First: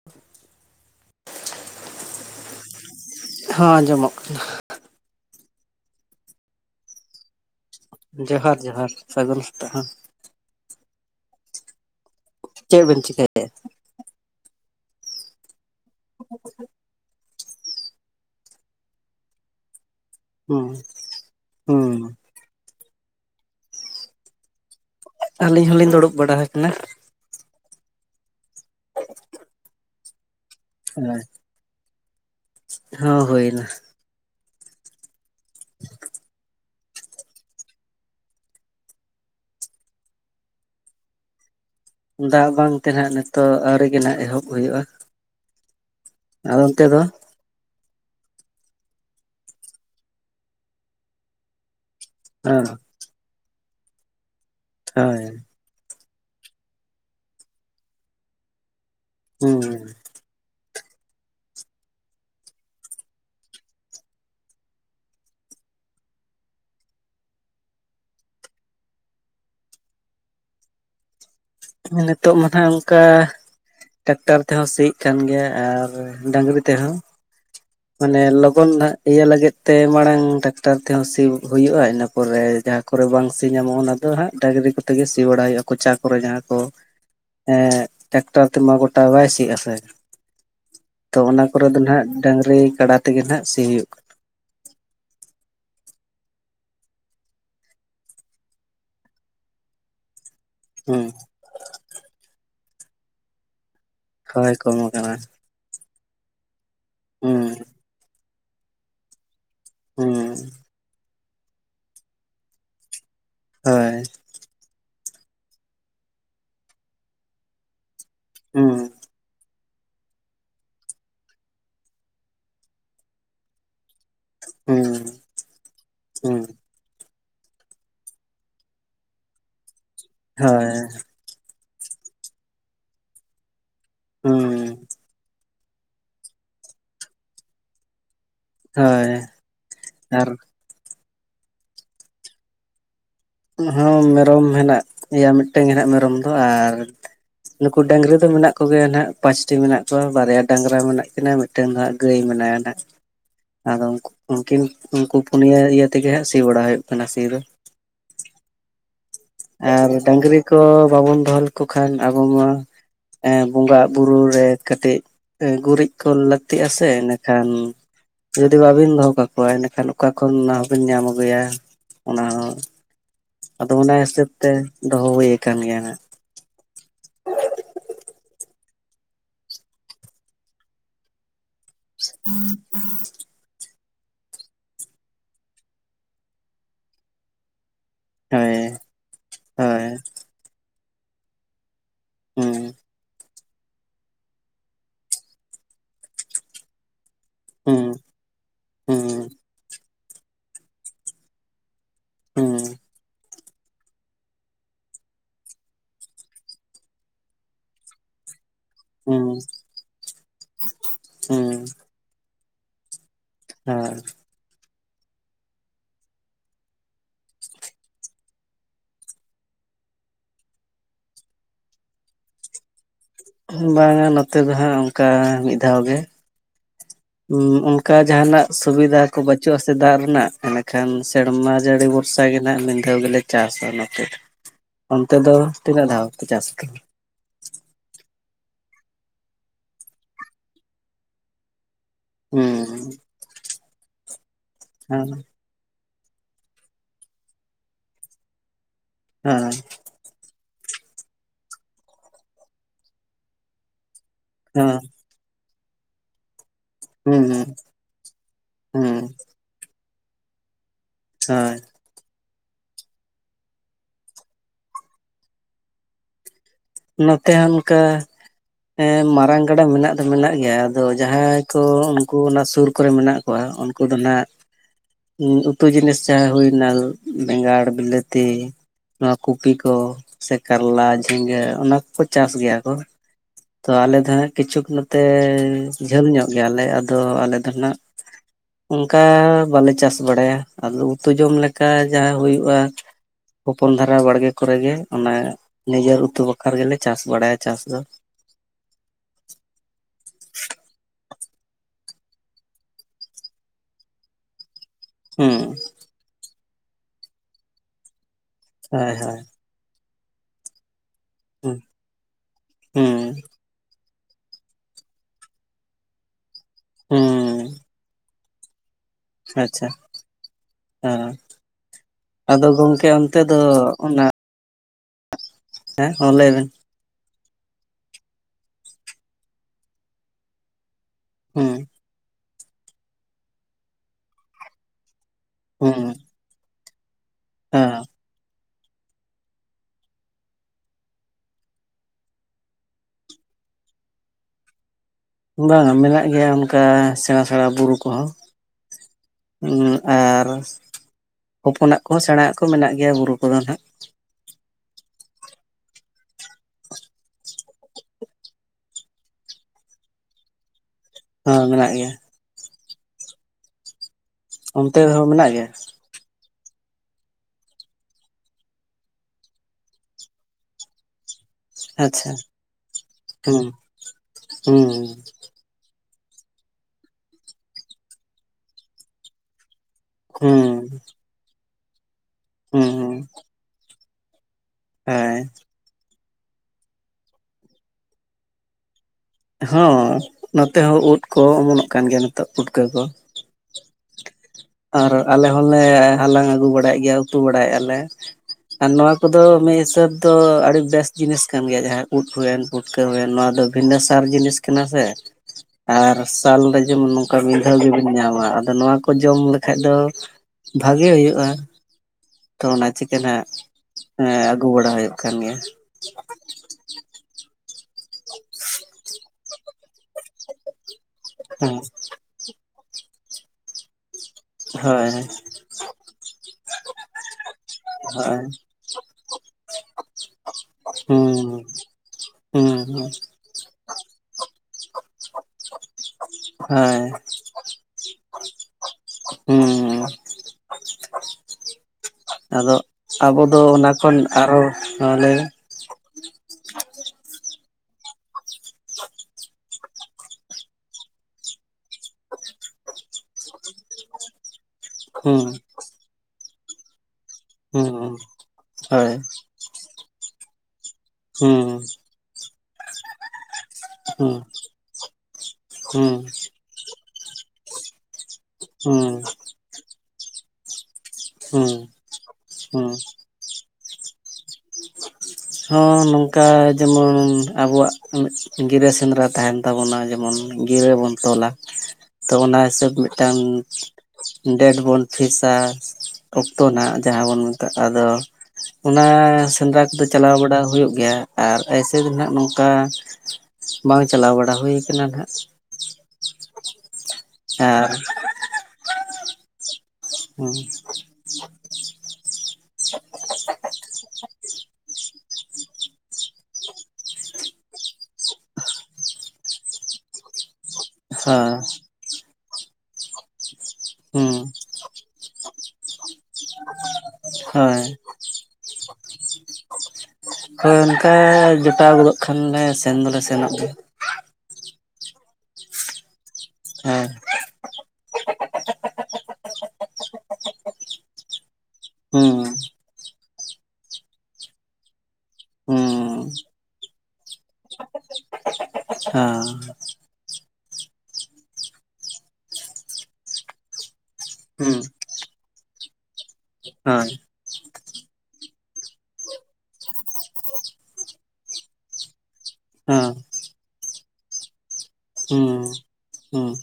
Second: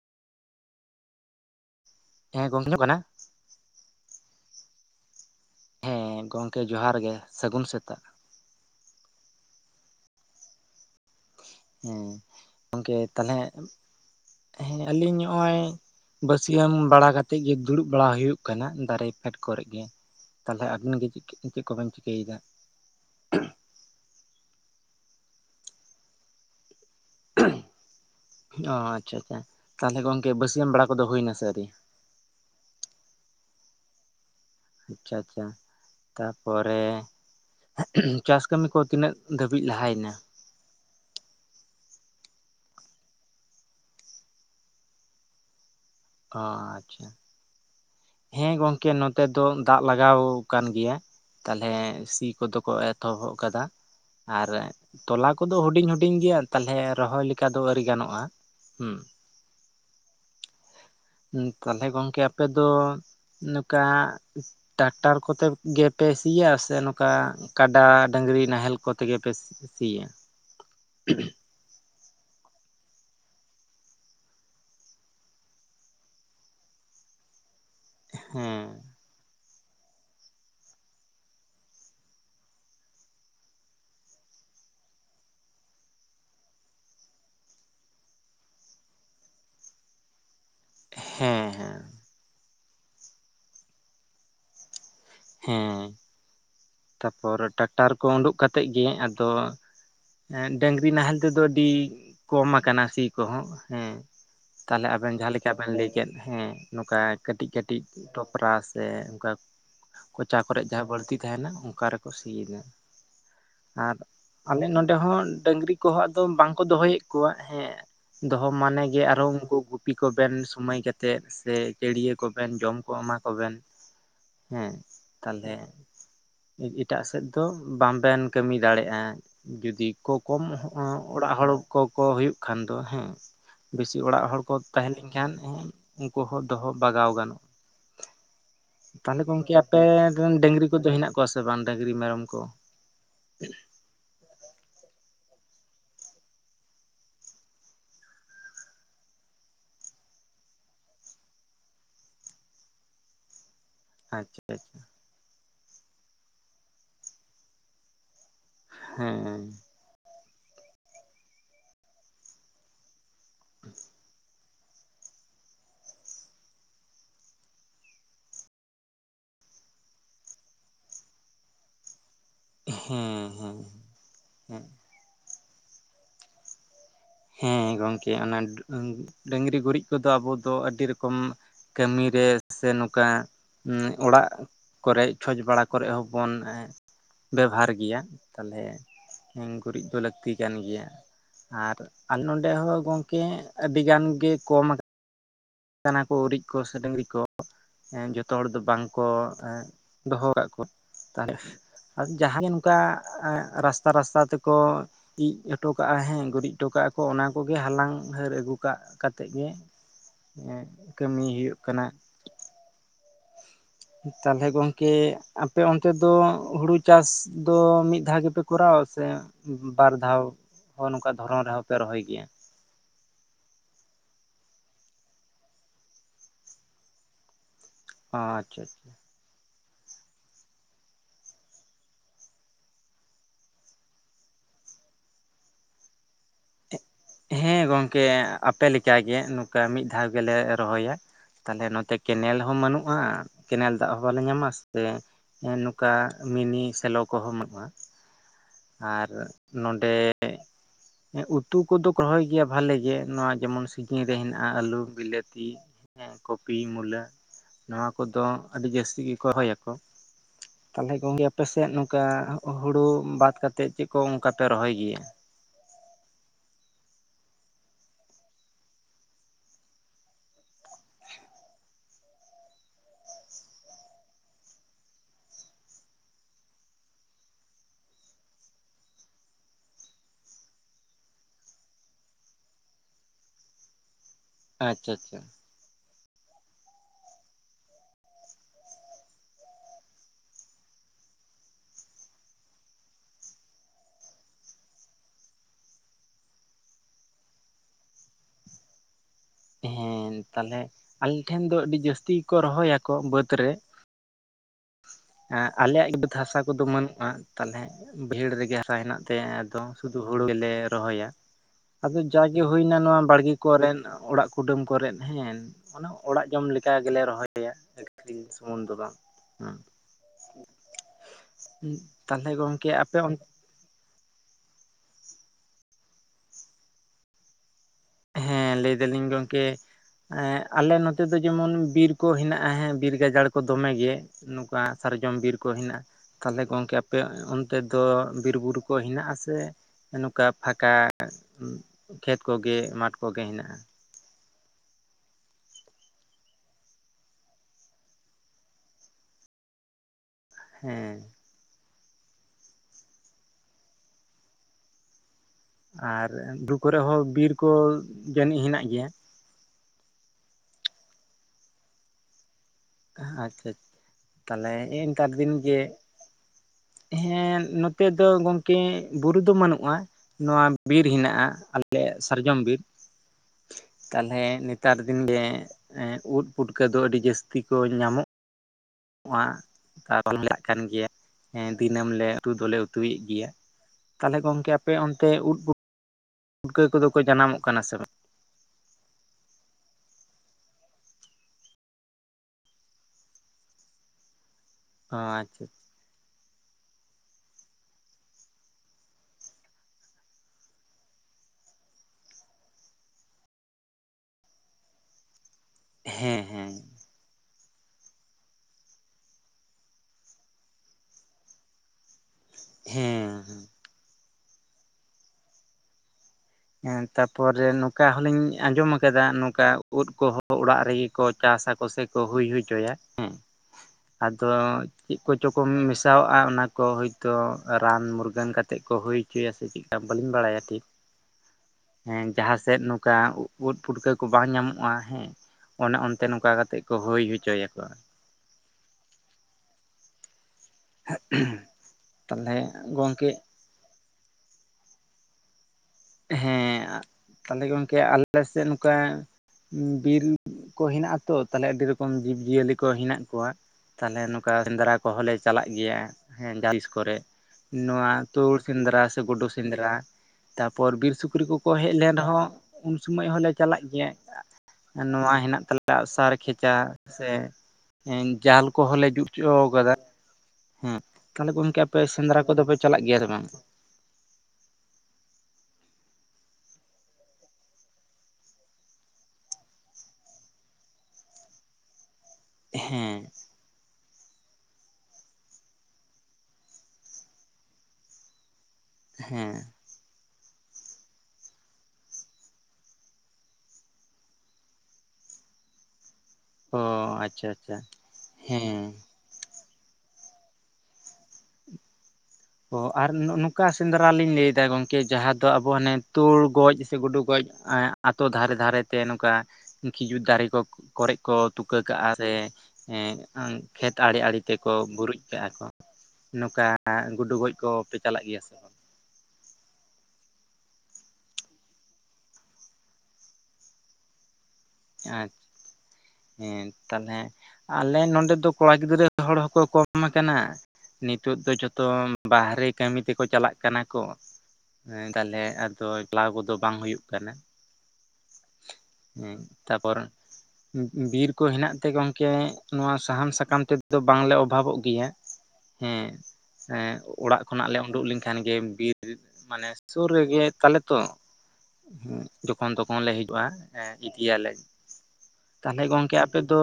ᱡᱦᱮᱱ ᱦᱮᱸ ᱜᱚᱝᱠᱮ ᱟᱡᱚᱢ ᱠᱟᱱᱟ ᱦᱚᱸ ᱟᱸᱡᱚᱢᱚᱜ ᱠᱟᱱᱟ ᱦᱮᱸ ᱜᱚᱝᱠᱮ ᱡᱚᱦᱟᱨ ᱜᱮ ᱥᱟᱹᱜᱩᱱ ᱥᱮᱛᱟᱜ ᱡᱚᱦᱟᱨ ᱡᱚᱦᱟᱨ ᱥᱟᱹᱜᱩᱱ ᱥᱮᱛᱟᱜ ᱦᱚᱸ ᱦᱩᱸ ᱪᱮᱫ ᱜᱚᱝᱠᱮ ᱵᱮᱱ ᱛᱟᱦᱞᱮ ᱪᱤᱠᱟᱹᱭᱮᱫᱼᱟ ᱛᱤᱦᱤᱧ ᱟᱹᱞᱤᱧ ᱱᱚᱜ-ᱚᱭ ᱵᱟᱹᱥᱭᱟᱹᱢ ᱵᱟᱲᱟ ᱠᱟᱛᱮᱜ ᱜᱮ ᱫᱩᱲᱩᱵ ᱵᱟᱲᱟ ᱦᱩᱭᱩᱜ ᱠᱟᱱᱟ ᱫᱟᱨᱮ ᱯᱷᱮᱰ ᱠᱚᱨᱮ ᱜᱮ ᱛᱟᱦᱞᱮ ᱦᱩᱸ ᱟᱵᱤᱱ ᱜᱮ ᱪᱮᱫ ᱦᱩᱸ ᱠᱚᱵᱮᱱ ᱪᱤᱠᱟᱹᱭ ᱫᱟ ᱟᱹᱞᱤᱧ ᱦᱚᱞᱤᱧ ᱫᱩᱲᱩᱵ ᱵᱟᱲᱟ ᱟᱠᱟᱱᱟ ᱚ ᱟᱪᱪᱷᱟ ᱟᱪᱪᱷᱟ ᱛᱟᱦᱞᱮ ᱜᱚᱝᱠᱮ ᱵᱟᱹᱥᱤᱭᱟᱹᱢ ᱵᱟᱲᱟ ᱠᱚᱫᱚ ᱦᱩᱭᱱᱟ ᱥᱮ ᱟᱹᱣᱨᱤ ᱦᱚᱸ ᱦᱚᱭᱮᱱᱟ ᱟᱪᱪᱷᱟ ᱟᱪᱪᱷᱟ ᱛᱟᱨᱯᱚᱨ ᱛᱟᱦᱞᱮ ᱪᱟᱥ ᱠᱟᱹᱢᱤ ᱠᱚ ᱛᱤᱱᱟᱹᱜ ᱫᱷᱟᱹᱵᱤᱡ ᱞᱟᱦᱟᱭᱮᱱᱟ ᱫᱟᱜ ᱵᱟᱝ ᱛᱮ ᱱᱟᱦᱟ ᱱᱤᱛᱚᱜ ᱟᱹᱣᱨᱤᱜᱮ ᱱᱟᱦᱟᱜ ᱮᱦᱚᱵ ᱦᱩᱭᱩᱜᱼᱟ ᱚ ᱟᱫᱚ ᱚᱱᱛᱮ ᱫᱚ ᱟᱪᱪᱷᱟ ᱦᱮᱸ ᱜᱚᱝᱠᱮ ᱱᱚᱛᱮ ᱫᱚ ᱫᱟᱜ ᱞᱟᱜᱟᱣ ᱟᱠᱟᱱ ᱜᱮᱭᱟ ᱛᱟᱞᱦᱮ ᱥᱤ ᱠᱚᱫᱚ ᱦᱮᱸ ᱠᱚ ᱮ ᱛᱚᱦᱚᱵ ᱟᱠᱟᱫᱟ ᱟᱨ ᱦᱳᱭ ᱛᱚᱞᱟ ᱠᱚᱫᱚ ᱦᱩᱰᱤᱧ ᱦᱩᱰᱤᱧ ᱜᱮᱭᱟ ᱛᱟᱞᱦᱮ ᱨᱚᱦᱚᱭ ᱞᱮᱠᱟ ᱫᱚ ᱟᱹᱣᱨᱤ ᱜᱟᱱᱚᱜᱼᱟ ᱦᱚᱢ ᱦᱩᱸ ᱛᱟᱦᱞᱮ ᱜᱚᱝᱠᱮ ᱟᱯᱮ ᱫᱚ ᱱᱚᱠᱟ ᱴᱨᱟᱠᱴᱟᱨ ᱠᱚᱛᱮ ᱜᱮᱯᱮ ᱥᱤᱭᱟ ᱥᱮ ᱱᱚᱠᱟ ᱠᱟᱰᱟ ᱰᱟᱹᱝᱨᱤ ᱱᱟᱦᱮᱞ ᱠᱚᱛᱮᱜᱮᱯᱮ ᱥᱤᱭᱟ ᱥᱤᱭᱟ ᱱᱤᱛᱚᱜ ᱢᱟ ᱱᱟᱦᱟᱜ ᱚᱱᱠᱟ ᱴᱮᱠᱴᱟᱨ ᱛᱮᱦᱚᱸ ᱥᱤᱜ ᱠᱟᱱ ᱜᱮᱭᱟ ᱟᱨ ᱰᱟᱝᱨᱤ ᱛᱮᱦᱚᱸ ᱢᱟᱱᱮ ᱞᱚᱜᱚᱱ ᱦᱮᱸ ᱦᱟᱜ ᱤᱭᱟᱹ ᱞᱟᱹᱜᱤᱫ ᱛᱮ ᱢᱟᱲᱟᱝ ᱴᱟᱠᱴᱟᱨ ᱛᱮᱦᱚ ᱥᱤ ᱦᱩᱭᱩᱜᱼᱟ ᱤᱱᱟᱹ ᱯᱚᱨᱮ ᱡᱟᱦᱟᱸ ᱠᱚᱨᱮ ᱵᱟᱝ ᱥᱤ ᱧᱟᱢᱚᱜᱼᱟ ᱚᱱᱟ ᱫᱚ ᱦᱟᱸᱜ ᱰᱟᱹᱝᱨᱤ ᱠᱚᱛᱮ ᱜᱮ ᱥᱤ ᱵᱟᱲᱟᱭ ᱦᱩᱭᱩᱜᱼᱟ ᱠᱚᱪᱟ ᱠᱚᱨᱮ ᱡᱟᱦᱟᱸ ᱴᱨᱮᱠᱴᱟᱨ ᱛᱮᱢᱟ ᱜᱚᱴᱟ ᱵᱟᱭ ᱥᱤ ᱟᱥᱮ ᱛᱚ ᱚᱱᱟ ᱦᱮᱸ ᱠᱚᱨᱮ ᱦᱮᱸ ᱫᱚ ᱦᱟᱸᱜ ᱰᱟᱹᱝᱨᱤ ᱠᱟᱰᱟ ᱛᱮᱜᱮ ᱦᱟᱸᱜ ᱥᱤ ᱦᱩᱭᱩᱜ ᱠᱟᱱᱟ ᱦᱮᱸ ᱛᱟᱯᱚᱨ ᱴᱨᱮᱠᱴᱟᱨ ᱠᱚ ᱩᱰᱩᱜ ᱠᱟᱛᱮᱜ ᱜᱮ ᱟᱫᱚ ᱰᱟᱹᱝᱨᱤ ᱦᱩᱸ ᱱᱟᱦᱮᱞ ᱛᱮᱫᱚ ᱟᱹᱰᱤ ᱠᱚᱢ ᱟᱠᱟᱱᱟ ᱥᱤ ᱠᱚᱦᱚᱸ ᱦᱮᱸ ᱦᱳᱭ ᱠᱚᱢ ᱛᱟᱦᱚᱞᱮ ᱟᱠᱟᱱᱟ ᱟᱵᱮᱱ ᱡᱟᱦᱟᱸ [unintelligible] ᱵᱮᱱ ᱞᱟᱹᱭ ᱠᱮᱫ ᱦᱮᱸ ᱱᱚᱝᱠᱟ ᱠᱟᱹᱴᱤᱡ ᱦᱩᱸ ᱠᱟᱹᱴᱤᱡ ᱴᱚᱯᱨᱟ ᱥᱮ ᱚᱱᱠᱟ ᱦᱩᱸ ᱠᱚᱪᱟ ᱠᱚᱨᱮ ᱡᱟᱦᱟᱸ ᱵᱟᱹᱲᱛᱤ ᱛᱟᱦᱮᱸᱱᱟ ᱚᱱᱠᱟ ᱨᱮᱠᱚ ᱥᱤᱭᱮᱫᱟ ᱦᱳᱭ ᱟᱨ ᱟᱞᱮ ᱱᱚᱰᱮ ᱨᱮᱦᱚᱸ ᱰᱟᱹᱝᱨᱤ ᱠᱚᱦᱚᱸ ᱟᱫᱚ ᱵᱟᱝᱠᱚ ᱫᱚᱦᱚᱭᱮᱫ ᱠᱚᱣᱟ ᱦᱮᱸ ᱫᱚᱦᱚ ᱦᱩᱸ ᱢᱟᱱᱮ ᱜᱮ ᱟᱨᱦᱚᱸ ᱩᱱᱠᱩ ᱜᱩᱯᱤ ᱠᱚᱵᱮᱱ ᱥᱚᱢᱚᱭ ᱠᱟᱛᱮᱜ ᱥᱮ ᱪᱤᱲᱭᱟᱹ ᱠᱚᱵᱮᱱ ᱡᱚᱢ ᱠᱚ ᱮᱢᱟ ᱠᱚᱵᱮᱱ ᱦᱮᱸ ᱦᱩᱸ ᱛᱟᱦᱞᱮ ᱦᱩᱸ ᱮᱴᱟᱜ ᱥᱮᱫ ᱛᱚ ᱵᱟᱵᱮᱱ ᱠᱟᱹᱢᱤ ᱫᱟᱲᱮᱜᱼᱟ ᱡᱩᱫᱤ ᱠᱚ ᱠᱚᱢ ᱦᱳᱭ ᱦᱚᱸ ᱚᱲᱟᱜ ᱦᱚᱲ ᱠᱚᱠᱚ ᱦᱩᱭᱩᱜ ᱠᱷᱟᱱ ᱫᱚ ᱦᱮᱸ ᱵᱮᱥᱤ ᱚᱲᱟᱜ ᱦᱚᱲ ᱠᱚ ᱦᱩᱸ ᱛᱟᱦᱮᱸ ᱞᱮᱱ ᱠᱷᱟᱱ ᱠᱷᱟᱱ [unintelligible] ᱩᱱᱠᱩ ᱦᱚᱸ ᱫᱚᱦᱚ ᱵᱟᱜᱟᱣ ᱜᱟᱱᱚᱜᱼᱟ ᱦᱳᱭ ᱛᱟᱦᱚᱞᱮ ᱜᱚᱢᱠᱮ ᱟᱯᱮ ᱟᱨ ᱨᱮᱱ ᱰᱟᱹᱝᱨᱤ ᱠᱚᱫᱚ ᱦᱮᱱᱟᱜ ᱠᱚᱣᱟ ᱥᱮ ᱵᱟᱝ ᱰᱟᱹᱝᱨᱤ ᱢᱮᱨᱚᱢ ᱠᱚ ᱦᱮᱸ ᱢᱮᱨᱚᱢ ᱦᱮᱱᱟᱜ ᱜᱮᱭᱟ ᱢᱤᱫᱴᱟᱝ ᱦᱮᱱᱟᱜ ᱢᱮᱨᱚᱢ ᱫᱚ ᱟᱨ ᱱᱩᱠᱩ ᱰᱟᱹᱝᱨᱤ ᱫᱚ ᱢᱮᱱᱟᱜ ᱠᱚᱜᱮᱭᱟ ᱱᱟᱦᱟᱸᱜ ᱯᱟᱸᱪᱴᱤ ᱢᱮᱱᱟᱜ ᱠᱚᱣᱟ ᱵᱟᱨᱭᱟ ᱰᱟᱝᱨᱟ ᱢᱮᱱᱟᱜ ᱠᱤᱱᱟᱹ ᱢᱤᱫ ᱴᱮᱝ ᱫᱚ ᱦᱟᱸᱜ ᱜᱟᱹᱭ ᱢᱮᱱᱟᱭᱟ ᱦᱟᱸᱜ ᱟᱫᱚ ᱟᱪᱪᱷᱟ ᱩᱱᱠᱤᱱ ᱟᱪᱪᱷᱟ ᱩᱱᱠᱩ ᱯᱩᱱᱭᱟᱹ ᱤᱭᱟᱹ ᱛᱮᱜᱮ ᱦᱟᱸᱜ ᱥᱤ ᱵᱟᱲᱟ ᱦᱩᱭᱩᱜ ᱠᱟᱱᱟ ᱥᱤ ᱫᱚ ᱦᱮᱸ ᱟᱨ ᱰᱟᱹᱝᱨᱤ ᱠᱚ ᱵᱟᱵᱚᱱ ᱫᱚᱦᱚ ᱞᱮᱠᱚ ᱠᱷᱟᱱ ᱟᱵᱚ ᱢᱟ ᱵᱚᱸᱜᱟ ᱵᱩᱨᱩ ᱨᱮ ᱠᱟᱹᱴᱤᱡ ᱜᱩᱨᱤᱡ ᱠᱚ ᱞᱟᱹᱠᱛᱤᱜᱼᱟ ᱥᱮ ᱤᱱᱟᱹᱠᱷᱟᱱ ᱡᱩᱫᱤ ᱵᱟᱵᱮᱱ ᱫᱚᱦᱚ ᱠᱟᱠᱚᱣᱟ ᱮᱱᱟᱹᱠᱷᱟᱱ ᱚᱠᱟ ᱠᱷᱚᱱ ᱚᱱᱟ ᱦᱚᱸᱵᱮᱱ ᱧᱟᱢ ᱟᱹᱜᱩᱭᱟ ᱚᱱᱟ ᱦᱚᱸ ᱦᱮᱸ ᱦᱮᱸ ᱟᱫᱚ ᱚᱱᱟ ᱦᱤᱥᱟᱹᱵ ᱦᱮᱸ ᱛᱮ ᱫᱚᱦᱚ ᱦᱩᱭᱩ ᱟᱠᱟᱱ ᱜᱮᱭᱟ ᱦᱟᱸᱜ ᱦᱮᱸ ᱜᱚᱢᱠᱮ ᱚᱱᱟ ᱰᱟᱹᱝᱨᱤ ᱜᱩᱨᱤᱡ ᱠᱚᱫᱚ ᱟᱵᱚ ᱫᱚ ᱟᱹᱰᱤ ᱨᱚᱠᱚᱢ ᱠᱟᱹᱢᱮ ᱨᱮ ᱥᱮ ᱱᱚᱝᱠᱟ ᱚᱲᱟᱜ ᱠᱚᱨᱮ ᱪᱷᱚᱸᱪ ᱵᱟᱲᱟ ᱠᱚᱨᱮ ᱦᱚᱸᱵᱚᱱ ᱵᱮᱵᱷᱟᱨ ᱜᱮᱭᱟ ᱦᱳᱭ ᱛᱟᱦᱚᱞᱮ ᱦᱳᱭ ᱜᱩᱨᱤᱡ ᱫᱚ ᱞᱟᱹᱠᱛᱤ ᱠᱟᱱ ᱜᱮᱭᱟ ᱟᱨ ᱟᱨ ᱱᱚᱰᱮ ᱦᱩᱸ ᱦᱚᱸ ᱜᱚᱢᱠᱮ ᱟᱹᱰᱤ ᱜᱟᱱ ᱜᱮ ᱠᱚᱢ ᱟᱠᱟᱱᱟ ᱟᱠᱟᱱᱟ ᱠᱚ ᱜᱩᱨᱤᱡ ᱠᱚ ᱥᱮ ᱰᱟᱹᱝᱨᱤ ᱠᱚ ᱦᱩᱸ ᱡᱚᱛᱚ ᱦᱚᱲ ᱫᱚ ᱦᱩᱸ ᱵᱟᱝᱠᱚ ᱫᱚᱦᱚ ᱣᱟᱠᱟᱜ ᱠᱚ ᱛᱟᱦᱚᱞᱮ ᱡᱟᱦᱟᱸᱭ ᱦᱩᱸ ᱱᱚᱝᱠᱟ ᱨᱟᱥᱛᱟ ᱨᱟᱥᱛᱟ ᱨᱟᱥᱛᱟ ᱛᱮᱠᱚ ᱤᱡ ᱚᱴᱚ ᱠᱟᱜᱼᱟ ᱦᱮᱸ ᱜᱩᱨᱤᱡ ᱚᱴᱚ ᱠᱟᱜᱼᱟ ᱠᱚ ᱚᱱᱟ ᱠᱚᱜᱮ ᱦᱟᱞᱟᱝ ᱦᱟᱹᱨ ᱟᱹᱜᱩ ᱠᱟᱜ ᱠᱟᱛᱮᱜ ᱦᱩᱸ ᱜᱮ ᱠᱟᱹᱢᱤ ᱦᱩᱭᱩᱜ ᱠᱟᱱᱟ ᱦᱮᱸ ᱛᱟᱦᱚᱞᱮ ᱜᱚᱢᱠᱮ ᱟᱯᱮ ᱚᱱᱛᱮ ᱫᱚ ᱦᱩᱲᱩ ᱪᱟᱥ ᱫᱚ ᱢᱤᱫ ᱫᱷᱟᱣ ᱜᱮᱯᱮ ᱠᱚᱨᱟᱣᱟ ᱥᱮ ᱵᱟᱨ ᱫᱷᱟᱣ ᱦᱚᱸ ᱱᱚᱝᱠᱟ ᱫᱷᱚᱨᱚᱱ ᱨᱮᱦᱚᱸ ᱯᱮ ᱨᱚᱦᱚᱭ ᱜᱮᱭᱟ? ᱵᱟᱝᱟ ᱱᱚᱛᱮ ᱫᱚ ᱦᱟᱸᱜ ᱚᱱᱠᱟ ᱢᱤᱫ ᱫᱷᱟᱣ ᱜᱮ᱾ ᱚᱱᱠᱟ ᱚ ᱡᱟᱦᱟᱸᱱᱟᱜ ᱟᱪᱪᱷᱟ ᱟᱪᱪᱷᱟ ᱥᱩᱵᱤᱫᱟ ᱠᱚ ᱵᱟᱹᱪᱩᱜᱼᱟ ᱥᱮ ᱫᱟᱜ ᱨᱮᱱᱟᱜ ᱮᱸᱰᱮᱠᱷᱟᱱ ᱥᱮᱨᱢᱟ ᱡᱟᱹᱲᱤ ᱵᱷᱚᱨᱥᱟ ᱜᱮ ᱱᱟᱜ ᱢᱤᱫ ᱫᱷᱟᱣ ᱜᱮᱞᱮ ᱪᱟᱥᱟ ᱱᱚᱛᱮ ᱚᱱᱛᱮ ᱫᱚ ᱛᱤᱱᱟᱹᱜ ᱫᱷᱟᱣ ᱯᱮ ᱪᱟᱥᱟ? ᱦᱮᱸ ᱜᱚᱝᱠᱮ ᱟᱯᱮ ᱞᱮᱠᱟᱜᱮ ᱜᱮ ᱱᱚᱝᱠᱟ, ᱢᱤᱫ ᱫᱷᱟᱣ ᱜᱮᱞᱮ ᱨᱚᱦᱚᱭᱟ᱾ ᱛᱟᱦᱚᱞᱮ ᱱᱚᱛᱮ ᱠᱮᱱᱮᱞ ᱦᱮᱸ ᱦᱚᱸ ᱵᱟᱹᱱᱩᱜᱼᱟ, ᱥᱮ ᱠᱮᱱᱮᱞ ᱫᱟᱜ ᱦᱚᱸ ᱵᱟᱞᱮ ᱧᱟᱢᱟ, ᱥᱮ ᱦᱮᱸ ᱦᱮᱸ ᱱᱚᱝᱠᱟ ᱢᱤᱱᱤ ᱥᱮᱞᱚ ᱠᱚᱦᱚᱸ ᱵᱟᱹᱱᱩᱜᱼᱟ ᱟᱨ ᱦᱮᱸ ᱱᱚᱸᱰᱮ ᱩᱛᱩ ᱠᱚᱫᱚ ᱠᱚ ᱨᱚᱦᱚᱭ ᱜᱮᱭᱟ ᱵᱷᱟᱞᱮ ᱜᱮ ᱱᱚᱣᱟ ᱡᱮᱢᱚᱱ ᱥᱤᱡ ᱡᱤᱱ ᱨᱮ ᱦᱮᱱᱟᱜᱼᱟ ᱟᱹᱞᱩ ᱵᱤᱞᱟᱹᱛᱤ᱾ ᱦᱮᱸ ᱠᱚᱯᱤ ᱢᱩᱞᱟᱹ, ᱦᱮᱸ ᱱᱚᱣᱟ ᱠᱚᱫᱚ ᱟᱹᱰᱤ ᱡᱟᱹᱥᱛᱤ ᱦᱮᱸ ᱜᱮᱠᱚ ᱨᱚᱦᱚ ᱭᱟᱠᱚ᱾ ᱛᱟᱦᱚᱞᱮ ᱜᱚᱢᱠᱮ ᱦᱳᱭ ᱟᱯᱮᱥᱮᱜ ᱱᱚᱝᱠᱟ, ᱦᱳᱳᱩ ᱵᱟᱫᱽ ᱠᱟᱛᱮᱜ ᱪᱮᱫ ᱠᱚ ᱚᱱᱠᱟ ᱯᱮ ᱨᱚᱦᱚᱭ ᱜᱮᱭᱟ? ᱱᱚᱛᱮ ᱦᱚᱸ ᱚᱱᱠᱟ ᱦᱮᱸ ᱢᱟᱨᱟᱝ ᱜᱟᱰᱟ ᱢᱮᱱᱟᱜ ᱫᱚ ᱢᱮᱱᱟᱜ ᱜᱮᱭᱟ, ᱟᱫᱚ ᱡᱟᱦᱟᱸᱭ ᱠᱚ ᱩᱱᱠᱩ ᱚᱱᱟ ᱥᱩᱨ ᱠᱚᱨᱮ ᱢᱮᱱᱟᱜ ᱠᱚ ᱠᱚᱣᱟ ᱩᱱᱠᱩ ᱫᱚ ᱱᱟᱦᱟᱜ ᱩᱛᱩ ᱡᱤᱱᱤᱥ ᱡᱟᱦᱟᱸ ᱦᱩᱭᱱᱟ ᱵᱮᱸᱜᱟᱲ ᱵᱤᱞᱟᱹᱛᱤ ᱱᱚᱣᱟ ᱠᱩᱯᱤ ᱠᱚ ᱥᱮ ᱠᱟᱨᱞᱟ, ᱡᱷᱤᱸᱜᱟᱹ ᱚᱱᱟ ᱠᱚᱠᱚ ᱪᱟᱥ ᱜᱮᱭᱟ ᱠᱚ, ᱛᱚ ᱟᱞᱮ ᱫᱚ ᱦᱟᱜ ᱠᱤᱪᱷᱩ ᱟᱪᱪᱷᱟ ᱱᱚᱛᱮ ᱟᱪᱪᱷᱟ ᱡᱷᱟᱹᱞ ᱧᱚᱜ ᱜᱮᱭᱟᱞᱮ ᱟᱫᱚ ᱟᱞᱮ ᱫᱚ ᱱᱟᱜ ᱚᱱᱠᱟ ᱵᱟᱞᱮ ᱪᱟᱥ ᱵᱟᱲᱟᱭᱟ, ᱟᱫᱚ ᱩᱛᱩ ᱡᱚᱢ ᱞᱮᱠᱟ ᱡᱟᱦᱟᱸ ᱦᱩᱭᱩᱜᱼᱟ᱾ ᱦᱚᱯᱚᱱ ᱫᱷᱟᱨᱟ ᱵᱟᱲᱜᱮ ᱠᱚᱨᱮ ᱜᱮ, ᱚᱱᱟ ᱱᱤᱡᱮᱨ ᱩᱛᱩ ᱵᱟᱠᱷᱨᱟ ᱜᱮᱞᱮ ᱪᱟᱥ ᱵᱟᱲᱟᱭᱟ ᱪᱟᱥ ᱫᱚ᱾ ᱦᱮᱸ ᱛᱟᱞᱦᱮ ᱟᱞᱮ ᱴᱷᱮᱱ ᱫᱚ ᱟᱹᱰᱤ ᱡᱟᱹᱟᱥᱛᱤ ᱜᱮᱠᱚ ᱨᱚᱦᱚᱭᱟ ᱠᱚ ᱵᱟᱹᱫᱽ ᱨᱮ᱾ ᱦᱩᱸ ᱟᱞᱮᱭᱟᱜ ᱵᱟᱹᱫᱽ ᱦᱟᱥᱟ ᱠᱚᱫᱚ ᱵᱟᱹᱱᱩᱜᱼᱟ, ᱛᱟᱞᱦᱮ ᱵᱟᱹᱭᱦᱟᱹᱲ ᱨᱮᱜᱮ ᱦᱟᱥᱟ ᱦᱳᱭ ᱦᱮᱱᱟᱜ ᱛᱮ ᱦᱳᱭ ᱟᱫᱚ ᱥᱩᱫᱩ ᱦᱳᱲᱩ ᱜᱮᱞᱮ ᱨᱚᱦᱚᱭᱟ ᱦᱩᱸ ᱟᱫᱚ ᱡᱟᱜᱮ ᱦᱩᱭᱱᱟ ᱦᱩᱸ ᱱᱚᱣᱟ ᱵᱟᱲᱜᱮ ᱠᱚᱨᱮᱱ ᱚᱲᱟᱜ ᱠᱚᱨᱮ ᱠᱩᱰᱟᱹᱢ ᱠᱚᱨᱮᱱ ᱦᱮᱸ ᱚᱱᱟᱮ ᱚᱲᱟᱜ ᱡᱚᱢ ᱞᱮᱠᱟ ᱜᱮᱞᱮ ᱦᱩᱸ ᱨᱚᱦᱚᱭᱟ, ᱟᱹᱠᱷᱨᱤ ᱥᱩᱢᱩᱝ ᱫᱚ ᱵᱟᱝ? ᱟᱪᱪᱷᱟ, ᱦᱮᱸ ᱟᱫᱚ ᱜᱚᱝᱠᱮ ᱚᱱᱛᱮ ᱫᱚ ᱚᱱᱟ ᱦᱮᱸᱻ ᱚᱻ ᱞᱟᱹᱭ ᱵᱮᱱ᱾ ᱦᱮᱸ ᱞᱟᱹᱭ ᱫᱟᱞᱤᱧ ᱜᱚᱝᱠᱮ ᱟᱞᱮ ᱱᱚᱛ ᱱᱚᱛᱮ ᱫᱚ ᱡᱮᱢᱚᱱ ᱦᱩᱸ ᱵᱤᱨ ᱠᱚ ᱦᱮᱱᱟᱜᱼᱟ, ᱦᱮᱸ ᱵᱤᱨ ᱜᱟᱡᱟᱲ ᱠᱚ ᱫᱚᱢᱮ ᱜᱮ ᱱᱚᱝᱠᱟ ᱥᱟᱨᱡᱚᱢ ᱵᱤᱨ ᱠᱚ ᱠᱚ ᱦᱮᱱᱟᱜᱼᱟ ᱦᱩᱸ ᱾ᱛᱟᱦᱚᱞᱮ ᱜᱚᱝᱠᱮ ᱟᱯᱮ ᱚᱱᱛᱮ ᱫᱚ ᱦᱮᱸ ᱵᱤᱨ ᱵᱩᱨᱩ ᱠᱚ ᱠᱚ ᱦᱮᱱᱟᱜᱼᱟᱥᱮ, ᱱᱚᱝᱠᱟ ᱯᱷᱟᱠᱟ ᱠᱷᱮᱛ ᱠᱚ? ᱜᱮ ᱢᱟᱴ ᱠᱚᱜᱮ ᱦᱮᱱᱟᱜᱼᱟ? ᱵᱟᱝᱟ ᱢᱮᱱᱟᱜ ᱜᱮᱭᱟ ᱚᱱᱠᱟ ᱥᱮᱬᱟ ᱥᱮᱬᱟ ᱵᱩᱨᱩ ᱠᱚᱦᱚᱸ᱾ ᱩᱸᱻᱟᱨ ᱦᱮᱸᱻ᱾ ᱦᱚᱯᱚᱱᱟᱜ ᱠᱚᱦᱚᱸ ᱥᱮᱬᱟᱟᱜ ᱠᱚ ᱢᱮᱱᱟᱜ ᱜᱮᱭᱟ ᱵᱩᱨᱩ ᱠᱚᱫᱚ ᱱᱟᱦᱟᱜ᱾ ᱟᱨ ᱵᱩᱨᱩ ᱠᱚᱨᱮ ᱦᱚᱸ ᱵᱤᱨ ᱠᱚ ᱡᱟᱹᱱᱤᱡ ᱦᱮᱱᱟᱜ ᱜᱮᱭᱟ? ᱦᱮᱸ ᱢᱮᱱᱟᱜ ᱜᱮᱭᱟ᱾ ᱟᱪᱪᱷᱟ ᱛᱟᱞᱦᱮ ᱚᱱᱛᱮ ᱮᱱᱛᱟ ᱦᱚᱸ ᱢᱮᱱᱟᱜ ᱫᱤᱱ ᱜᱮᱭᱟ ᱜᱮ [inaudible] ᱦᱮᱸ ᱱᱚᱛᱮ ᱫᱚ ᱜᱚᱝᱠᱮ ᱵᱩᱨᱩ ᱫᱚ ᱵᱟᱹᱱᱩᱜᱼᱟ, ᱱᱚᱣᱟ ᱵᱤᱨ ᱦᱮᱱᱟᱜᱼᱟ᱾ ᱟᱞᱮ ᱟᱪᱪᱷᱟ ᱥᱟᱨᱡᱚᱢ ᱵᱤᱨ, ᱦᱩᱸ ᱛᱟᱞᱦᱮ ᱦᱩᱸ ᱱᱮᱛᱟᱨ ᱫᱤᱱ ᱜᱮ ᱩᱫ ᱯᱩᱴᱠᱟᱹ ᱫᱚ, ᱟᱹᱰᱤ ᱡᱟᱹᱥᱛᱤ ᱠᱚ ᱧᱟᱢᱚᱜ ᱟ ᱟᱨ ᱦᱩᱸ ᱠᱟᱱ ᱜᱮᱭᱟ, ᱦᱮᱸ ᱫᱤᱱᱟᱹᱢ ᱞᱮ ᱩᱛᱩ ᱫᱚᱞᱮ ᱦᱩᱸ ᱦᱩᱸ ᱩᱛᱩᱭᱮᱜ ᱜᱮᱭᱟ᱾ ᱛᱟᱞᱦᱮ ᱜᱚᱝᱠᱮ ᱟᱯᱮ ᱚᱱᱛᱮ ᱦᱮᱸ ᱩᱫ ᱯᱩᱴᱠᱟᱹ ᱠᱚᱫᱚ ᱠᱚ ᱡᱟᱱᱟᱢᱚᱜ ᱠᱟᱱᱟ ᱥᱮ ᱵᱟᱝ? ᱦᱚᱸ ᱱᱚᱛᱮ ᱦᱚᱸ ᱩᱫ ᱠᱚ, ᱚᱢᱚᱱᱚᱜ ᱠᱟᱱ ᱜᱮᱭᱟ ᱱᱤᱛᱚᱜ ᱯᱩᱴᱠᱟᱹ ᱠᱚ᱾ ᱟᱨ ᱚ ᱟᱞᱮ ᱟᱪᱪᱷᱟ ᱦᱚᱸᱞᱮ ᱦᱟᱞᱟᱝ ᱟᱹᱜᱩ ᱵᱟᱲᱟᱭᱮᱜ ᱜᱮᱭᱟ, ᱩᱛᱩ ᱵᱟᱲᱟᱭᱮᱜᱼᱟ ᱞᱮ᱾ ᱟᱨ ᱱᱚᱣᱟ ᱠᱚᱫᱚ ᱢᱤᱫ ᱦᱤᱥᱟᱹᱵ ᱫᱚ, ᱟᱹᱰᱤ ᱵᱮᱥ ᱡᱤᱱᱤᱥ ᱠᱟᱱ ᱜᱮᱭᱟ, ᱡᱟᱦᱟᱸ ᱩᱫ ᱦᱩᱭᱮᱱ ᱯᱩᱴᱠᱟᱹᱦᱩᱭᱮᱱ, ᱱᱚᱣᱟ ᱫᱚ ᱵᱷᱤᱱᱟᱹ ᱥᱟᱨ ᱡᱤᱱᱤᱥ ᱠᱟᱱᱟ ᱥᱮ᱾ ᱟᱨ ᱦᱮᱸ ᱥᱟᱞ ᱦᱮᱸ ᱨᱮ ᱡᱮᱢᱚᱱ ᱱᱚᱝᱠᱟ ᱢᱤᱫ ᱫᱷᱟᱹᱣ ᱜᱮᱵᱤᱱ ᱧᱟᱢᱟ, ᱟᱫᱚ ᱱᱚᱣᱟ ᱠᱚ ᱡᱚᱢ ᱞᱮᱠᱟ ᱠᱷᱟᱡ ᱫᱚ ᱵᱷᱟᱜᱮ ᱦᱩᱭᱩᱜᱼᱟ ᱛᱚ ᱚᱱᱟ ᱪᱤᱠᱟᱹ ᱦᱮᱸ ᱱᱟᱜ ᱦᱮᱸ ᱟᱹᱜᱩ ᱵᱟᱲᱟ ᱦᱩᱭᱩᱜ ᱠᱟᱱ ᱜᱮᱭᱟ ᱛᱟᱯᱚᱨᱮ ᱱᱚᱝᱠᱟ ᱦᱚᱞᱤᱧ ᱟᱸᱡᱚᱢ ᱟᱠᱟᱫᱟ ᱱᱚᱝᱠᱟ ᱩᱫ ᱠᱚᱦᱚᱸ ᱚᱲᱟᱜ ᱨᱮᱜᱮ ᱠᱚ ᱦᱮᱸ ᱪᱟᱥᱟᱠᱚ ᱥᱮ ᱠᱚ ᱦᱩᱭ ᱦᱚᱪᱚᱭᱟ ᱦᱮᱸ ᱟᱫᱚ ᱦᱳᱭ ᱪᱮᱫ ᱠᱚᱪᱚ ᱠᱚ ᱢᱮᱥᱟᱣᱟᱜᱼᱟ ᱚᱱᱟ ᱠᱚ ᱦᱳᱭᱛᱚ ᱨᱟᱱ ᱦᱳᱭ ᱢᱩᱨᱜᱟᱹᱱ ᱠᱟᱛᱮ ᱠᱚ ᱦᱩᱭ ᱦᱚᱪᱚᱭᱟ ᱥᱮ ᱪᱮᱫᱠᱟ ᱵᱟᱹᱞᱤᱧ ᱵᱟᱲᱟᱭᱟ ᱴᱷᱤᱠ ᱦᱩᱸ ᱦᱮᱸ ᱡᱟᱦᱟᱸ ᱦᱩᱸ ᱥᱮᱫ ᱦᱩᱸ ᱱᱚᱝᱠᱟ ᱩᱫ ᱯᱩᱴᱠᱟᱹ ᱠᱚ ᱵᱟᱝ ᱧᱟᱢᱚᱜᱼᱟ ᱦᱮᱸ ᱚᱱᱮ ᱚᱱᱛᱮ ᱱᱚᱝᱠᱟ ᱠᱟᱛᱮᱫ ᱠᱚ ᱦᱮᱸ ᱦᱩᱭ ᱦᱚᱪᱚᱭᱟᱠᱚ ᱦᱩᱸ ᱦᱮᱸ [unintelligible] ᱟᱫᱚ ᱟᱵᱚ ᱫᱚ ᱚᱱᱟ ᱠᱷᱚᱱ ᱟᱨᱚ ᱦᱮᱸ ᱛᱟᱦᱚᱞᱮ ᱜᱚᱢᱠᱮ ᱟᱞᱮ ᱥᱮᱫ ᱱᱚᱝᱠᱟ ᱵᱤᱨ ᱠᱚ ᱦᱮᱱᱟᱜ ᱟᱛᱚ ᱛᱟᱞᱦᱮ ᱟᱹᱰᱤ ᱨᱚᱠᱚᱢ ᱡᱤᱵᱽ ᱡᱤᱭᱟᱹᱞᱤ ᱠᱚ ᱦᱮᱱᱟᱜ ᱠᱚᱣᱟ ᱛᱟᱞᱦᱮ ᱚᱱᱠᱟ ᱥᱮᱸᱫᱽᱨᱟ ᱠᱚᱦᱚᱸᱞᱮ ᱦᱩᱸ ᱪᱟᱞᱟᱜ ᱜᱮᱭᱟ ᱦᱮᱸ ᱡᱟᱦᱟᱛᱤᱥ ᱠᱚᱨᱮ ᱦᱩᱸ ᱱᱚᱣᱟ ᱛᱩᱲ ᱥᱮᱸᱫᱽᱨᱟ ᱦᱳᱭ ᱥᱮ ᱜᱩᱰᱩ ᱥᱮᱸᱫᱽᱨᱟ ᱯᱚᱨ ᱵᱤᱨ ᱥᱩᱠᱨᱤ ᱦᱩᱸ ᱠᱚᱠᱚ ᱦᱮᱡ ᱞᱮᱱ ᱨᱮᱦᱚᱸ ᱩᱱ ᱥᱚᱢᱚᱭ ᱦᱚᱸᱞᱮ ᱪᱟᱞᱟᱜ ᱜᱮᱭᱟ ᱦᱩᱸ ᱱᱚᱣᱟ ᱦᱮᱱᱟᱜ [inaudible] ᱛᱟᱞᱮᱭᱟ ᱦᱩᱸ ᱥᱟᱨ ᱠᱷᱮᱪᱟ ᱥᱮ ᱮ ᱡᱟᱞ ᱠᱚᱦᱚᱸᱞᱮ ᱦᱩᱸ ᱡᱩᱛ ᱚᱪᱚ ᱠᱟᱫᱟ ᱦᱮᱸ ᱛᱟᱦᱞᱮ ᱦᱩᱸ ᱜᱚᱝᱠᱮ ᱟᱯᱮ ᱥᱮᱸᱫᱽᱨᱟ ᱠᱚᱫᱚᱯᱮ ᱦᱩᱸ ᱪᱟᱞᱟᱜ ᱜᱮᱭᱟ ᱥᱮ ᱵᱟᱝ ᱦᱚᱸ ᱱᱚᱝᱠᱟ ᱡᱮᱢᱚᱱ ᱟᱵᱚᱣᱟᱜ ᱜᱤᱨᱟᱹ ᱥᱮᱸᱫᱽᱨᱟ ᱛᱟᱦᱮᱱ ᱛᱟᱵᱚᱱᱟ ᱡᱮᱢᱚᱱ ᱜᱤᱨᱟᱹ ᱵᱚᱱ ᱛᱚᱞᱟ ᱛᱚ ᱚᱱᱟ ᱦᱤᱥᱟᱹᱵᱽ ᱦᱮᱸ ᱢᱤᱫᱴᱟᱝ ᱰᱮᱴ ᱵᱚᱱ ᱯᱷᱤᱥᱟ ᱚᱠᱛᱚ ᱱᱟᱜ ᱡᱟᱦᱟᱸ ᱵᱚᱱ ᱢᱮᱛᱟᱜ ᱟᱫᱚ ᱚᱱᱟ ᱦᱮᱸ ᱥᱮᱸᱫᱽᱨᱟ ᱠᱚᱫᱚ ᱪᱟᱞᱟᱣ ᱵᱟᱲᱟ ᱦᱩᱭᱩᱜ ᱜᱮᱭᱟ ᱟᱨ ᱮᱭᱥᱮ ᱫᱚᱦᱟᱸᱜ ᱱᱚᱝᱠᱟ ᱵᱟᱝ ᱪᱟᱞᱟᱣ ᱵᱟᱲᱟ ᱦᱩᱭ ᱠᱟᱱᱟ ᱦᱟᱸᱜ ᱚ ᱟᱪᱪᱷᱟ ᱟᱪᱪᱷᱟ ᱟᱨ ᱦᱮᱸ ᱦᱩᱸ ᱚ ᱟᱨ ᱱᱚ ᱱᱚᱝᱠᱟ ᱥᱮᱸᱫᱽᱨᱟ ᱞᱤᱧ ᱞᱟᱹᱭᱮᱫᱟ ᱜᱚᱝᱠᱮ ᱡᱟᱦᱟᱸ ᱫᱚ ᱟᱵᱚ ᱦᱟᱜ ᱛᱩᱲ ᱜᱚᱡ ᱥᱮ ᱜᱩᱰᱩ ᱜᱚᱡ ᱟᱛᱳ ᱫᱷᱟᱨᱮ ᱫᱷᱟᱨᱮ ᱛᱮ ᱱᱚᱝᱠᱟ ᱠᱷᱤᱡᱩᱨ ᱫᱟᱨᱮ ᱠᱚ ᱠᱚᱨᱮ ᱠᱚ ᱦᱳᱭ ᱛᱩᱠᱟᱹ ᱠᱟᱜᱼᱟ ᱥᱮ ᱠᱷᱮᱛ ᱟᱲᱮ ᱦᱩᱸ ᱟᱲᱮ ᱛᱮᱠᱚ ᱵᱩᱨᱩᱡ ᱠᱟᱜᱼᱟ ᱠᱚ ᱱᱚᱝᱠᱟ ᱜᱩᱰᱩ ᱜᱚᱡ ᱦᱳᱭ ᱠᱚᱯᱮ ᱪᱟᱞᱟᱜ ᱜᱮᱭᱟ ᱥᱮ ᱚᱱᱠᱟ ᱡᱚᱴᱟᱣ ᱜᱚᱫᱚᱜ ᱠᱷᱟᱱ ᱞᱮ ᱥᱮᱱ ᱫᱚᱞᱮ ᱥᱮᱱᱚᱜ ᱜᱮᱭᱟ ᱟᱪᱷᱟ ᱦᱮᱸ ᱦᱳᱭ ᱛᱟᱦᱚᱞᱮ ᱟᱞᱮ ᱱᱚᱰᱮ ᱫᱚ ᱠᱚᱲᱟ ᱜᱤᱫᱽᱨᱟᱹ [inaudible] ᱦᱚᱲ ᱦᱚᱸᱠᱚ ᱠᱚᱢ ᱟᱠᱟᱱᱟ ᱱᱤᱛᱚᱜ ᱫᱚ ᱡᱚᱛᱚ ᱛᱚᱢ ᱦᱩᱸ ᱵᱟᱦᱨᱮ ᱠᱟᱹᱢᱤ ᱛᱮᱠᱚ ᱪᱟᱞᱟᱜ ᱠᱟᱱᱟ ᱠᱚ ᱛᱟᱦᱚᱞᱮ ᱟᱫᱚ ᱪᱟᱞᱟᱣ ᱦᱩᱸ ᱠᱚᱫᱚ ᱵᱟᱝ ᱦᱩᱭᱩᱜ ᱠᱟᱱᱟ ᱦᱮᱸ ᱦᱚᱸ ᱛᱟᱨᱯᱚᱨ ᱵᱤᱨ ᱠᱚ ᱦᱮᱱᱟᱜ ᱛᱮ ᱜᱚᱝᱠᱮ ᱱᱚᱣᱟ ᱥᱟᱦᱟᱱ ᱥᱟᱠᱟᱢ ᱛᱮᱫᱚ ᱵᱟᱝᱞᱮ ᱚᱵᱷᱟᱵᱚᱜ ᱦᱩᱸ ᱜᱮᱭᱟ ᱦᱮᱸ ᱮ ᱦᱳᱭ ᱚᱲᱟᱜ ᱠᱷᱚᱱᱟᱜ ᱞᱮ ᱩᱰᱩᱠ ᱞᱮᱱᱠᱷᱟᱱ ᱜᱮ ᱵᱤᱨ ᱢᱟᱱᱮ ᱥᱩᱨ ᱨᱮᱜᱮ ᱛᱟᱞᱮ ᱛᱚ ᱠᱷᱚᱱ ᱛᱚᱠᱷᱚᱱ ᱦᱚᱸ ᱞᱮ ᱦᱤᱡᱩᱜᱼᱟ ᱤᱫᱤᱭᱟᱞᱮ ᱦᱩᱸ ᱛᱟᱦᱞᱮ ᱜᱚᱝᱠᱮ ᱟᱯᱮ ᱦᱩᱸ ᱫᱚ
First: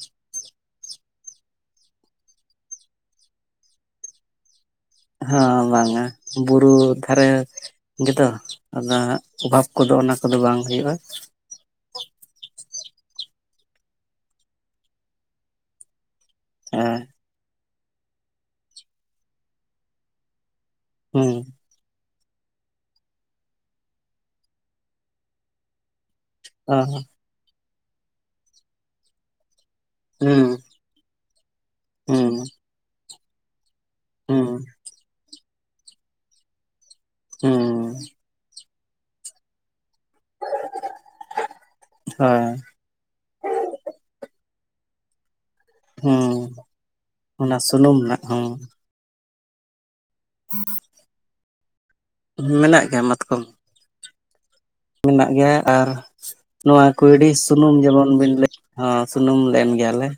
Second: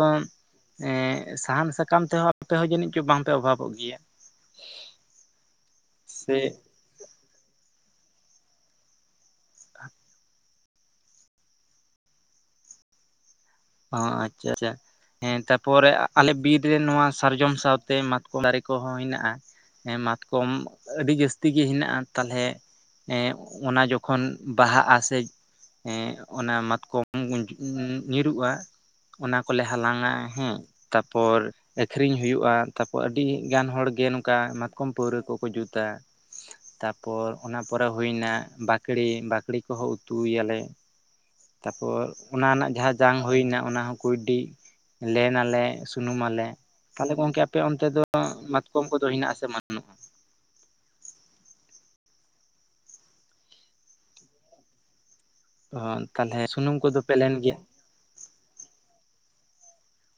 ᱮᱸ ᱥᱟᱦᱟᱱ ᱥᱟᱠᱟᱢ ᱛᱮᱦᱚᱸ ᱟᱯᱮ ᱦᱚᱸ ᱡᱟᱹᱱᱤᱡ ᱪᱚ ᱵᱟᱝᱯᱮ ᱚᱵᱷᱟᱵᱚᱜ ᱜᱮᱭᱟ ᱦᱚ ᱵᱟᱝᱼᱟ ᱥᱮ ᱵᱩᱨᱩ ᱫᱷᱟᱨᱮ ᱜᱮᱛᱚ ᱟᱫᱚ ᱚᱵᱷᱟᱵ ᱠᱚᱫᱚ ᱚᱱᱟ ᱠᱚᱫᱚ ᱵᱟᱝ ᱦᱩᱭᱩᱜᱼᱟ ᱚ ᱟᱪᱪᱷᱟ [inaudible] ᱛᱟᱯᱚᱨ ᱟᱞᱮ ᱵᱤᱨ ᱨᱮ ᱦᱮᱸ ᱱᱚᱣᱟ ᱥᱟᱨᱡᱚᱢ ᱥᱟᱶᱛᱮ ᱢᱟᱛᱠᱚᱢ ᱫᱟᱨᱮ ᱠᱚᱦᱚᱸ ᱦᱮᱱᱟᱜᱼᱟ ᱢᱟᱛᱠᱚᱢ ᱟᱹᱰᱤ ᱦᱩᱸ ᱡᱟᱹᱥᱛᱤ ᱜᱮ ᱦᱮᱱᱟᱜᱼᱟ ᱛᱟᱞᱚᱞᱮ ᱚᱱᱟ ᱡᱚᱠᱷᱚᱱ ᱵᱟᱦᱟᱜᱼᱟ ᱥᱮ ᱮ ᱚᱱᱟ ᱚ ᱢᱟᱛᱠᱚᱢ [inaudible] ᱧᱩᱨᱩᱜᱼᱟ ᱚᱱᱟ ᱠᱚᱞᱮ ᱦᱟᱞᱟᱝᱼᱟ ᱦᱩᱸ ᱦᱮᱸ ᱛᱟᱯᱚᱨ ᱟᱠᱷᱨᱤᱧ ᱦᱩᱸ ᱦᱩᱭᱩᱜᱼᱟ ᱛᱟᱯᱚᱨ ᱟᱹᱰᱤ ᱜᱟᱱ ᱦᱚᱲ ᱜᱮ ᱱᱚᱝᱠᱟ ᱦᱩᱸ ᱢᱟᱛᱠᱚᱢ ᱯᱟᱹᱣᱨᱟᱹ ᱠᱚᱠᱚ ᱡᱩᱛᱟ ᱛᱟᱯᱚᱨ ᱚᱱᱟ ᱦᱩᱸ ᱯᱚᱨᱮ ᱦᱩᱭᱱᱟ ᱵᱟ ᱵᱟᱠᱲᱤ ᱵᱟᱠᱲᱤ ᱠᱚᱦᱚᱸ ᱩᱛᱩᱭᱟᱞᱮ ᱛᱟᱯᱚᱨ ᱦᱳᱭ ᱚᱱᱟ ᱨᱮᱱᱟᱜ ᱡᱟᱦᱟᱸ ᱡᱟᱝ ᱦᱩᱭ ᱱᱟ ᱚᱱᱟ ᱦᱚᱸᱠᱚᱰᱤ ᱞᱮᱱ ᱟᱞᱮ ᱦᱩᱸ ᱥᱩᱱᱩᱢᱟᱞᱮ ᱛᱟᱦᱚᱞᱮ ᱜᱚᱝᱠᱮ ᱚᱱᱟ ᱟᱯᱮ ᱚᱱᱛᱮ ᱥᱩᱱᱩᱢ ᱫᱚ ᱨᱮᱱᱟᱜ ᱦᱚᱸ [inaudible] ᱢᱟᱛᱠᱚᱢ ᱠᱚᱫᱚ ᱦᱮᱱᱟᱜ ᱟᱥᱮ ᱵᱟᱹᱱᱩᱜᱼᱟ᱾ ᱢᱮᱱᱟᱜ ᱜᱮᱭᱟ ᱢᱟᱛᱠᱚᱢ ᱢᱮᱱᱟᱜ ᱜᱮᱭᱟ ᱟᱨ ᱛᱟᱦᱚᱞᱮ ᱥᱩᱱᱩᱢ ᱱᱚᱣᱟ ᱠᱚᱫᱚ ᱯᱮ ᱠᱩᱭᱰᱤ ᱞᱮᱱ ᱜᱮᱭᱟ ᱥᱩᱱᱩᱢ ᱡᱮᱢᱚᱱ ᱵᱤᱱ ᱞᱟᱹᱭ ᱦᱚᱸ ᱥᱩᱱᱩᱢ ᱞᱮᱱ ᱜᱮᱭᱟᱞᱮ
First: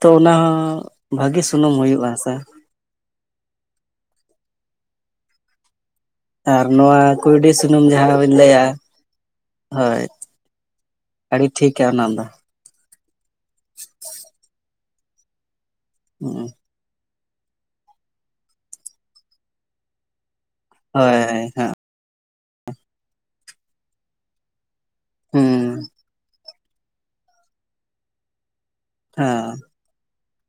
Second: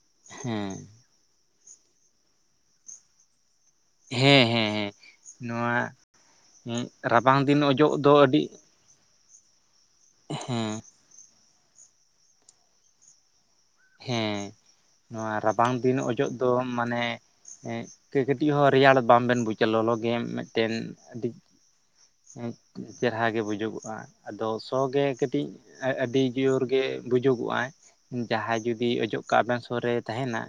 ᱛᱚ ᱚᱱᱟ ᱦᱮᱸ ᱵᱷᱟᱜᱤ ᱥᱩᱱᱩᱢ ᱦᱩᱭᱩᱜᱼᱟ ᱥᱮ ᱦᱮᱸ ᱦᱮᱸ ᱦᱮᱸ ᱱᱚᱣᱟ ᱟᱨ ᱱᱚᱣᱟ ᱨᱟᱵᱟᱝ ᱠᱩᱩᱭᱰᱤ ᱫᱤᱱ ᱥᱩᱱᱩᱢ ᱚᱡᱚᱜ ᱫᱚ ᱡᱟᱦᱟᱸ ᱵᱤᱱ ᱟᱹᱰᱤ ᱞᱟᱹᱭᱟ ᱦᱳᱭ ᱦᱮᱸ ᱟᱹᱰᱤ ᱴᱷᱤᱠᱟ ᱚᱱᱟ ᱫᱚ ᱦᱮᱸ ᱱᱚᱣᱟ ᱨᱟᱵᱟᱝ ᱫᱤᱱ ᱚᱡᱚᱜ ᱦᱩᱸ ᱫᱚ ᱢᱟᱱᱮ ᱠᱟᱹᱴᱤᱡ ᱦᱚᱸ ᱨᱮᱭᱟᱲ ᱵᱟᱵᱮᱱ ᱵᱩᱡᱟ ᱞᱚᱞᱚ ᱜᱮᱢ ᱢᱤᱫᱴᱮᱱ ᱦᱳᱭ ᱟᱹᱰᱤ᱾ ᱦᱮᱸ ᱪᱮᱨᱦᱟ ᱜᱮ ᱵᱩᱡᱩᱜᱚᱜᱼᱟ ᱟᱫᱚ ᱥᱚ ᱜᱮ ᱠᱟᱹᱴᱤᱡ ᱦᱩᱸ ᱟᱹᱰᱤ ᱡᱳᱨ ᱜᱮ ᱵᱩᱡᱩᱜᱚᱜᱼᱟ ᱡᱟᱦᱟᱸᱭ ᱡᱩᱫᱤ ᱚᱡᱚᱜ ᱠᱟᱜ ᱦᱮᱸ ᱟᱵᱮᱱ ᱥᱩᱨ ᱨᱮᱭ ᱛᱟᱦᱮᱱᱟ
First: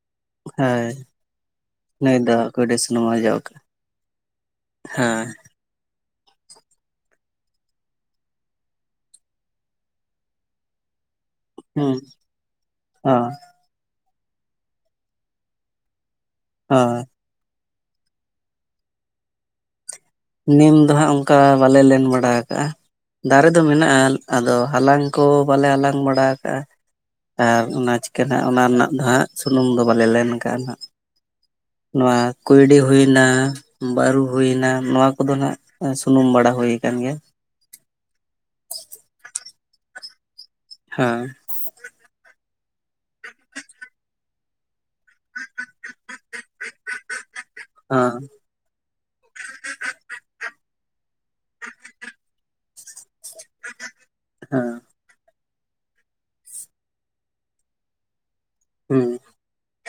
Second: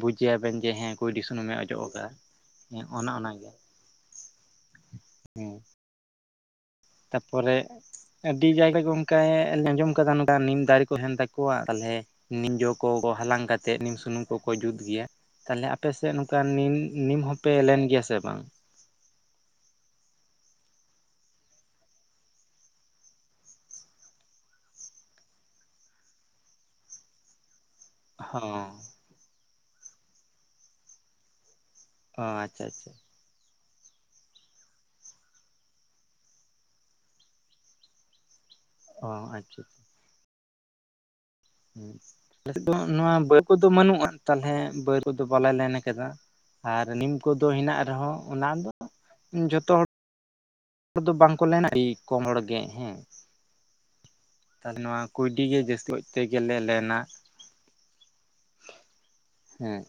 ᱪᱟᱹᱭᱟᱵᱮᱱ ᱡᱮ ᱦᱳᱭ ᱦᱮᱸ ᱠᱩᱭᱰᱤ ᱥᱩᱱᱩᱢᱮ ᱚᱡᱚᱜ ᱟᱠᱟᱫᱮ ᱱᱩᱭ ᱫᱚ ᱠᱩᱭᱰᱤ ᱥᱩᱱᱩᱢ ᱚᱱᱮ ᱚᱡᱚᱜ ᱚᱱᱟᱜᱮ ᱦᱮᱸ ᱛᱟᱯᱚᱨᱮ ᱟᱹᱰᱤ ᱡᱟᱭᱜᱟ ᱜᱮ ᱚᱱᱠᱟᱭ ᱟᱸᱡᱚᱢ ᱟᱠᱟᱫᱟ ᱱᱚᱝᱠᱟ ᱱᱤᱢ ᱫᱟᱨᱮ ᱠᱚ ᱦᱮᱱ ᱛᱟᱠᱚ ᱚᱣᱟᱜ ᱛᱟᱦᱚᱞᱮ ᱦᱩᱸ ᱱᱤᱡᱚ ᱠᱚ ᱦᱚᱸ ᱦᱟᱞᱟᱝ ᱠᱟ ᱠᱟᱛᱮᱫ ᱱᱤᱢ ᱥᱩᱱᱩᱢ ᱠᱚᱠᱚ ᱡᱩᱛ ᱜᱮᱭᱟ ᱛᱟᱦᱚᱞᱮ ᱟᱯᱮᱥᱮᱫ ᱱᱚᱝᱠᱟ ᱱᱤᱢ ᱦᱳᱭ ᱱᱤᱢ ᱦᱚᱸᱯᱮ ᱞᱮᱱ ᱜᱮᱭᱟ ᱥᱮ ᱵᱟᱝ ᱱᱤᱢ ᱫᱚ ᱦᱟᱸᱜ ᱚᱱᱠᱟ ᱵᱟᱞᱮ ᱞᱮᱱ ᱵᱟᱲᱟ ᱟᱠᱟᱜᱼᱟ ᱫᱟᱨᱮ ᱫᱚ ᱢᱮᱱᱟᱜᱼᱟ ᱟᱫᱚ ᱦᱟᱞᱟᱝ ᱠᱚ ᱵᱟᱞᱮ ᱦᱟᱞᱟᱝ ᱵᱟᱲᱟ ᱟᱠᱟᱟᱜᱼᱟ ᱟᱨ ᱚᱱᱟ ᱪᱤᱠᱟᱹ ᱦ ᱚᱱᱟ ᱦᱚᱸ ᱨᱮᱱᱟᱜ ᱫᱚ ᱦᱟᱸᱜ ᱥᱩᱱᱩᱢ ᱫᱚ ᱵᱟᱞᱮ ᱞᱮᱱ ᱠᱟᱜᱼᱟ ᱦᱟᱸᱜ ᱱᱚᱣᱟ ᱚ ᱟᱪᱪᱷᱟ ᱠᱩᱭᱰᱤ ᱟᱪᱪᱷᱟ ᱦᱩᱭᱱᱟ ᱵᱟᱹᱨᱩ ᱦᱩᱭᱱᱟ ᱱᱚᱣ ᱠᱚᱫᱚ ᱱᱟᱜ ᱥᱩᱱᱩᱢ ᱵᱟᱲᱟ ᱦᱩᱭᱩ ᱟᱠᱟᱱ ᱜᱮᱭᱟ᱾ ᱚ ᱟᱪᱪᱷᱟ ᱦᱮᱸ ᱛᱮ ᱫᱚ ᱱᱚᱣᱟ ᱵᱟᱹᱭ ᱠᱚᱫᱚ ᱵᱟᱹᱱᱩᱜᱼᱟ ᱛᱟᱞᱦᱮ ᱵᱟᱹᱭ ᱠᱚᱫᱚ ᱵᱟᱞᱟᱭ ᱞᱮᱱᱟ ᱟᱨ ᱱᱤᱢ ᱠᱚᱫᱚ ᱦᱮᱱᱟᱜ ᱦᱮᱸ ᱨᱮᱦᱚᱸ ᱚᱱᱟ ᱫᱚ ᱡᱷᱚᱛᱚ ᱦᱚᱲ ᱦᱚᱲ ᱫᱚ ᱵᱟᱝᱠᱚ ᱞᱮᱱᱟ ᱟᱹᱰᱤ ᱠᱚᱢ ᱦᱚᱲ ᱜᱮ ᱦᱮᱸ ᱦᱮᱸ ᱛᱟᱦᱞᱮ ᱱᱚᱣᱟ ᱠᱩᱭᱰᱤ ᱜᱮ ᱡᱟᱹᱥᱛᱤ ᱛᱮᱜᱮᱞᱮ ᱞᱮᱱᱟ ᱦᱩᱸ ᱦᱮᱸ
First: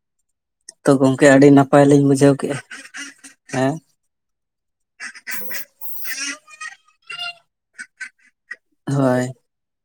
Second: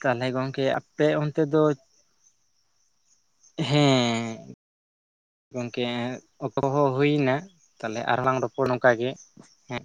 ᱛᱟᱦᱟᱞᱮ ᱜᱚᱝᱠᱮ ᱛᱚ ᱟᱯᱮ ᱜᱚᱝᱠᱮ ᱚᱱᱛᱮ ᱟᱹᱰᱤ ᱫᱚ ᱱᱟᱯᱟᱭ ᱞᱤᱧ ᱵᱩᱡᱷᱟᱹᱣ ᱠᱮᱫᱼᱟ ᱦᱮᱸ ᱜᱚᱝᱠᱮ ᱚᱠᱛᱚ ᱦᱚ ᱦᱩᱭᱱᱟ ᱛᱟᱦᱚᱞᱮ ᱟᱨᱦ ᱞᱝ ᱨᱚᱯᱚᱲ ᱱᱚᱝᱠᱟ ᱜᱮ ᱦᱳᱭ ᱦᱮᱸ